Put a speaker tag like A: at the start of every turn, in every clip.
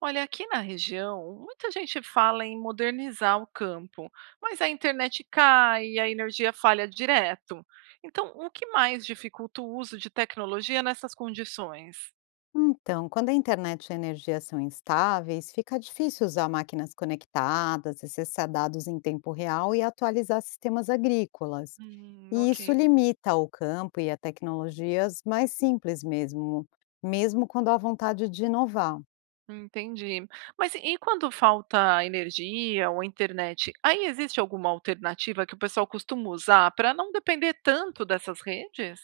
A: Olha, aqui na região, muita gente fala em modernizar o campo, mas a internet cai e a energia falha direto. Então, o que mais dificulta o uso de tecnologia nessas condições?
B: Então, quando a internet e a energia são instáveis, fica difícil usar máquinas conectadas, acessar dados em tempo real e atualizar sistemas agrícolas. E
A: Ok,
B: isso limita o campo e a tecnologias mais simples mesmo, mesmo quando há vontade de inovar.
A: entendi. Mas e quando falta energia ou internet? Aí existe alguma alternativa que o pessoal costuma usar para não depender tanto dessas redes?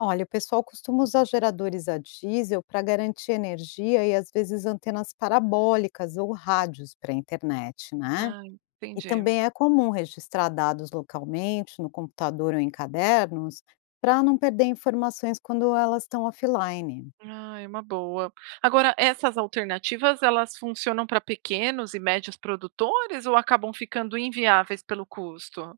B: Olha, o pessoal costuma usar geradores a diesel para garantir energia e às vezes antenas parabólicas ou rádios para a internet, né?
A: Ah,
B: E
A: entendi.
B: também é comum registrar dados localmente, no computador ou em cadernos, para não perder informações quando elas estão offline.
A: Ah, é uma boa. Agora, essas alternativas, elas funcionam para pequenos e médios produtores ou acabam ficando inviáveis pelo custo?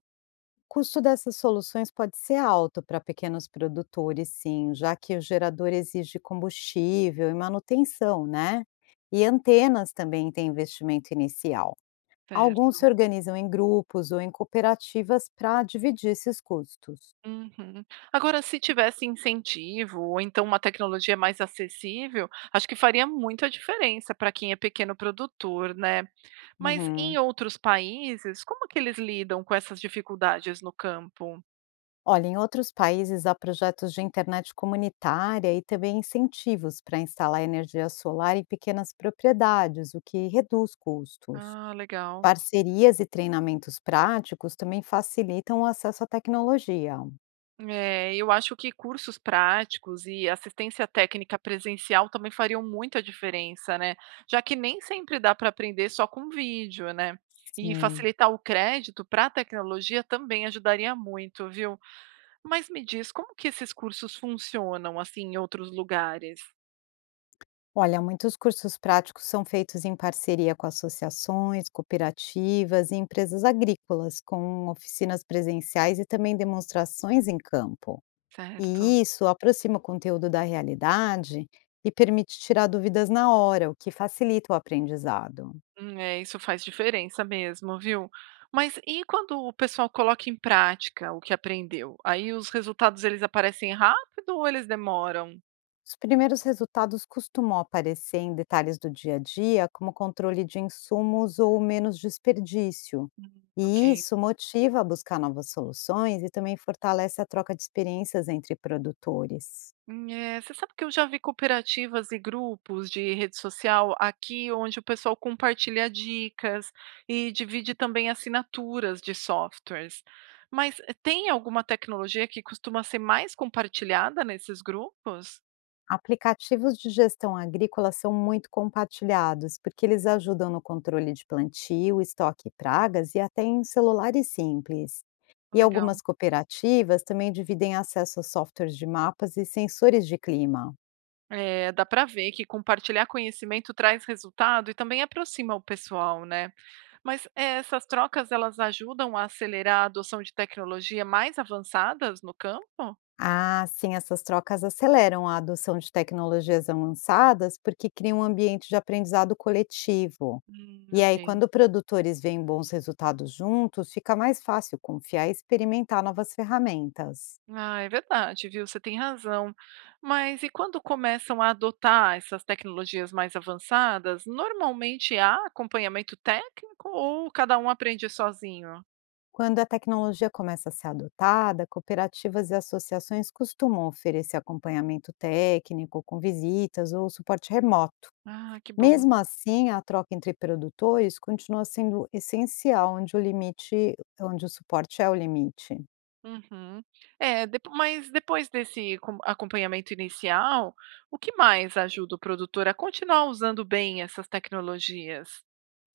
B: O custo dessas soluções pode ser alto para pequenos produtores, sim, já que o gerador exige combustível e manutenção, né? E antenas também têm investimento inicial.
A: Certo.
B: Alguns se organizam em grupos ou em cooperativas para dividir esses custos.
A: Uhum. Agora, se tivesse incentivo ou então uma tecnologia mais acessível, acho que faria muita diferença para quem é pequeno produtor, né? Mas em
B: Uhum.
A: outros países, como que eles lidam com essas dificuldades no campo?
B: Olha, em outros países há projetos de internet comunitária e também incentivos para instalar energia solar em pequenas propriedades, o que reduz custos.
A: Ah, legal.
B: Parcerias e treinamentos práticos também facilitam o acesso à tecnologia.
A: É, eu acho que cursos práticos e assistência técnica presencial também fariam muita diferença, né? Já que nem sempre dá para aprender só com vídeo, né? E
B: Sim.
A: facilitar o crédito para a tecnologia também ajudaria muito, viu? Mas me diz, como que esses cursos funcionam assim em outros lugares,
B: Olha, muitos cursos práticos são feitos em parceria com associações, cooperativas e empresas agrícolas, com oficinas presenciais e também demonstrações em campo.
A: certo?
B: E isso aproxima o conteúdo da realidade e permite tirar dúvidas na hora, o que facilita o aprendizado.
A: É, isso faz diferença mesmo, viu? Mas e quando o pessoal coloca em prática o que aprendeu? Aí os resultados eles aparecem rápido ou eles demoram?
B: Os primeiros resultados costumam aparecer em detalhes do dia a dia, como controle de insumos ou menos desperdício.
A: Ok.
B: E isso motiva a buscar novas soluções e também fortalece a troca de experiências entre produtores.
A: Você sabe que eu já vi cooperativas e grupos de rede social aqui onde o pessoal compartilha dicas e divide também assinaturas de softwares. Mas tem alguma tecnologia que costuma ser mais compartilhada nesses grupos?
B: Aplicativos de gestão agrícola são muito compartilhados, porque eles ajudam no controle de plantio, estoque e pragas e até em celulares simples. E
A: Legal.
B: algumas cooperativas também dividem acesso a softwares de mapas e sensores de clima.
A: É, dá para ver que compartilhar conhecimento traz resultado e também aproxima o pessoal, né? Mas essas trocas elas ajudam a acelerar a adoção de tecnologia mais avançadas no campo?
B: Ah, sim, essas trocas aceleram a adoção de tecnologias avançadas porque criam um ambiente de aprendizado coletivo. E
A: Ok.
B: aí, quando produtores veem bons resultados juntos, fica mais fácil confiar e experimentar novas ferramentas.
A: Ah, é verdade, viu? Você tem razão. Mas e quando começam a adotar essas tecnologias mais avançadas, normalmente há acompanhamento técnico ou cada um aprende sozinho?
B: Quando a tecnologia começa a ser adotada, cooperativas e associações costumam oferecer acompanhamento técnico, com visitas ou suporte remoto.
A: Ah, que bom.
B: Mesmo assim, a troca entre produtores continua sendo essencial, onde o suporte é o limite.
A: Uhum. É, mas depois desse acompanhamento inicial, o que mais ajuda o produtor a continuar usando bem essas tecnologias?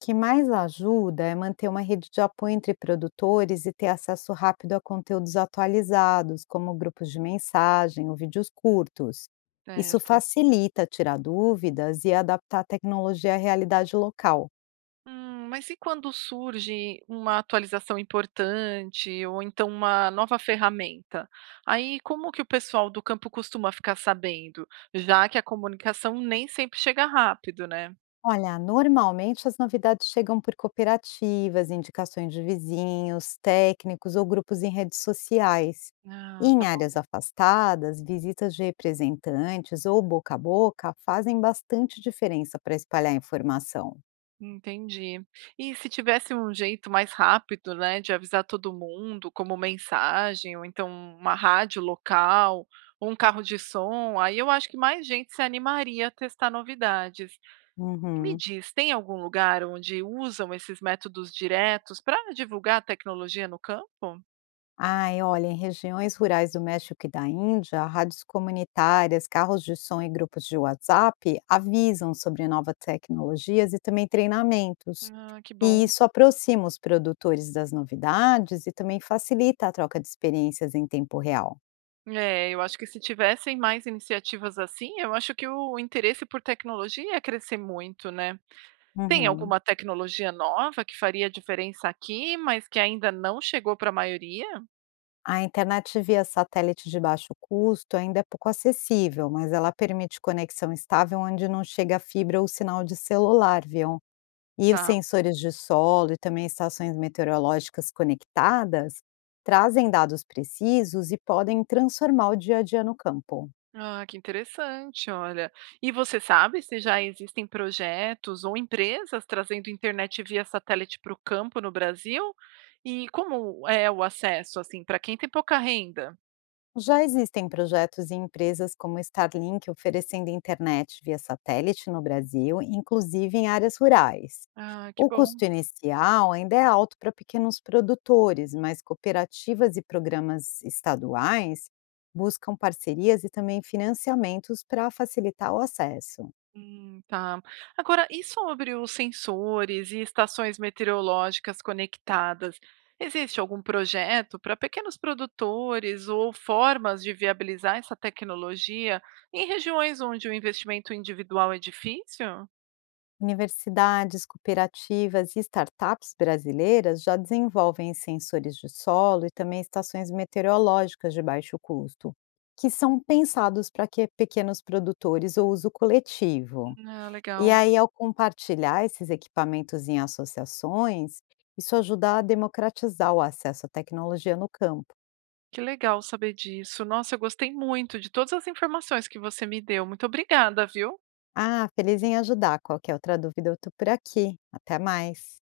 B: O que mais ajuda é manter uma rede de apoio entre produtores e ter acesso rápido a conteúdos atualizados, como grupos de mensagem ou vídeos curtos. Isso
A: Certo.
B: facilita tirar dúvidas e adaptar a tecnologia à realidade local.
A: Mas e quando surge uma atualização importante ou então uma nova ferramenta? Aí como que o pessoal do campo costuma ficar sabendo? Já que a comunicação nem sempre chega rápido, né?
B: Olha, normalmente as novidades chegam por cooperativas, indicações de vizinhos, técnicos ou grupos em redes sociais. E
A: Ah, tá
B: em
A: bom,
B: áreas afastadas, visitas de representantes ou boca a boca fazem bastante diferença para espalhar informação.
A: entendi. E se tivesse um jeito mais rápido, né, de avisar todo mundo, como mensagem, ou então uma rádio local, ou um carro de som, aí eu acho que mais gente se animaria a testar novidades. E me
B: Uhum.
A: diz, tem algum lugar onde usam esses métodos diretos para divulgar a tecnologia no campo?
B: Ai, olha, em regiões rurais do México e da Índia, rádios comunitárias, carros de som e grupos de WhatsApp avisam sobre novas tecnologias e também treinamentos.
A: Ah, que
B: E
A: bom.
B: isso aproxima os produtores das novidades e também facilita a troca de experiências em tempo real.
A: É, eu acho que se tivessem mais iniciativas assim, eu acho que o interesse por tecnologia ia crescer muito, né? Tem
B: Uhum.
A: alguma tecnologia nova que faria diferença aqui, mas que ainda não chegou para a maioria?
B: A internet via satélite de baixo custo ainda é pouco acessível, mas ela permite conexão estável onde não chega fibra ou sinal de celular, viu? E os
A: Tá.
B: sensores de solo e também estações meteorológicas conectadas trazem dados precisos e podem transformar o dia a dia no campo.
A: Ah, que interessante, olha. E você sabe se já existem projetos ou empresas trazendo internet via satélite para o campo no Brasil? E como é o acesso, assim, para quem tem pouca renda?
B: Já existem projetos e empresas como Starlink oferecendo internet via satélite no Brasil, inclusive em áreas rurais.
A: Ah, que
B: O
A: bom.
B: custo inicial ainda é alto para pequenos produtores, mas cooperativas e programas estaduais buscam parcerias e também financiamentos para facilitar o acesso.
A: Tá. Agora, e sobre os sensores e estações meteorológicas conectadas? Existe algum projeto para pequenos produtores ou formas de viabilizar essa tecnologia em regiões onde o investimento individual é difícil?
B: Universidades, cooperativas e startups brasileiras já desenvolvem sensores de solo e também estações meteorológicas de baixo custo, que são pensados para que pequenos produtores ou uso coletivo.
A: Ah,
B: E
A: legal.
B: aí, ao compartilhar esses equipamentos em associações, isso ajuda a democratizar o acesso à tecnologia no campo.
A: Que legal saber disso. Nossa, eu gostei muito de todas as informações que você me deu. Muito obrigada, viu?
B: Ah, feliz em ajudar. Qualquer outra dúvida, eu estou por aqui. Até mais.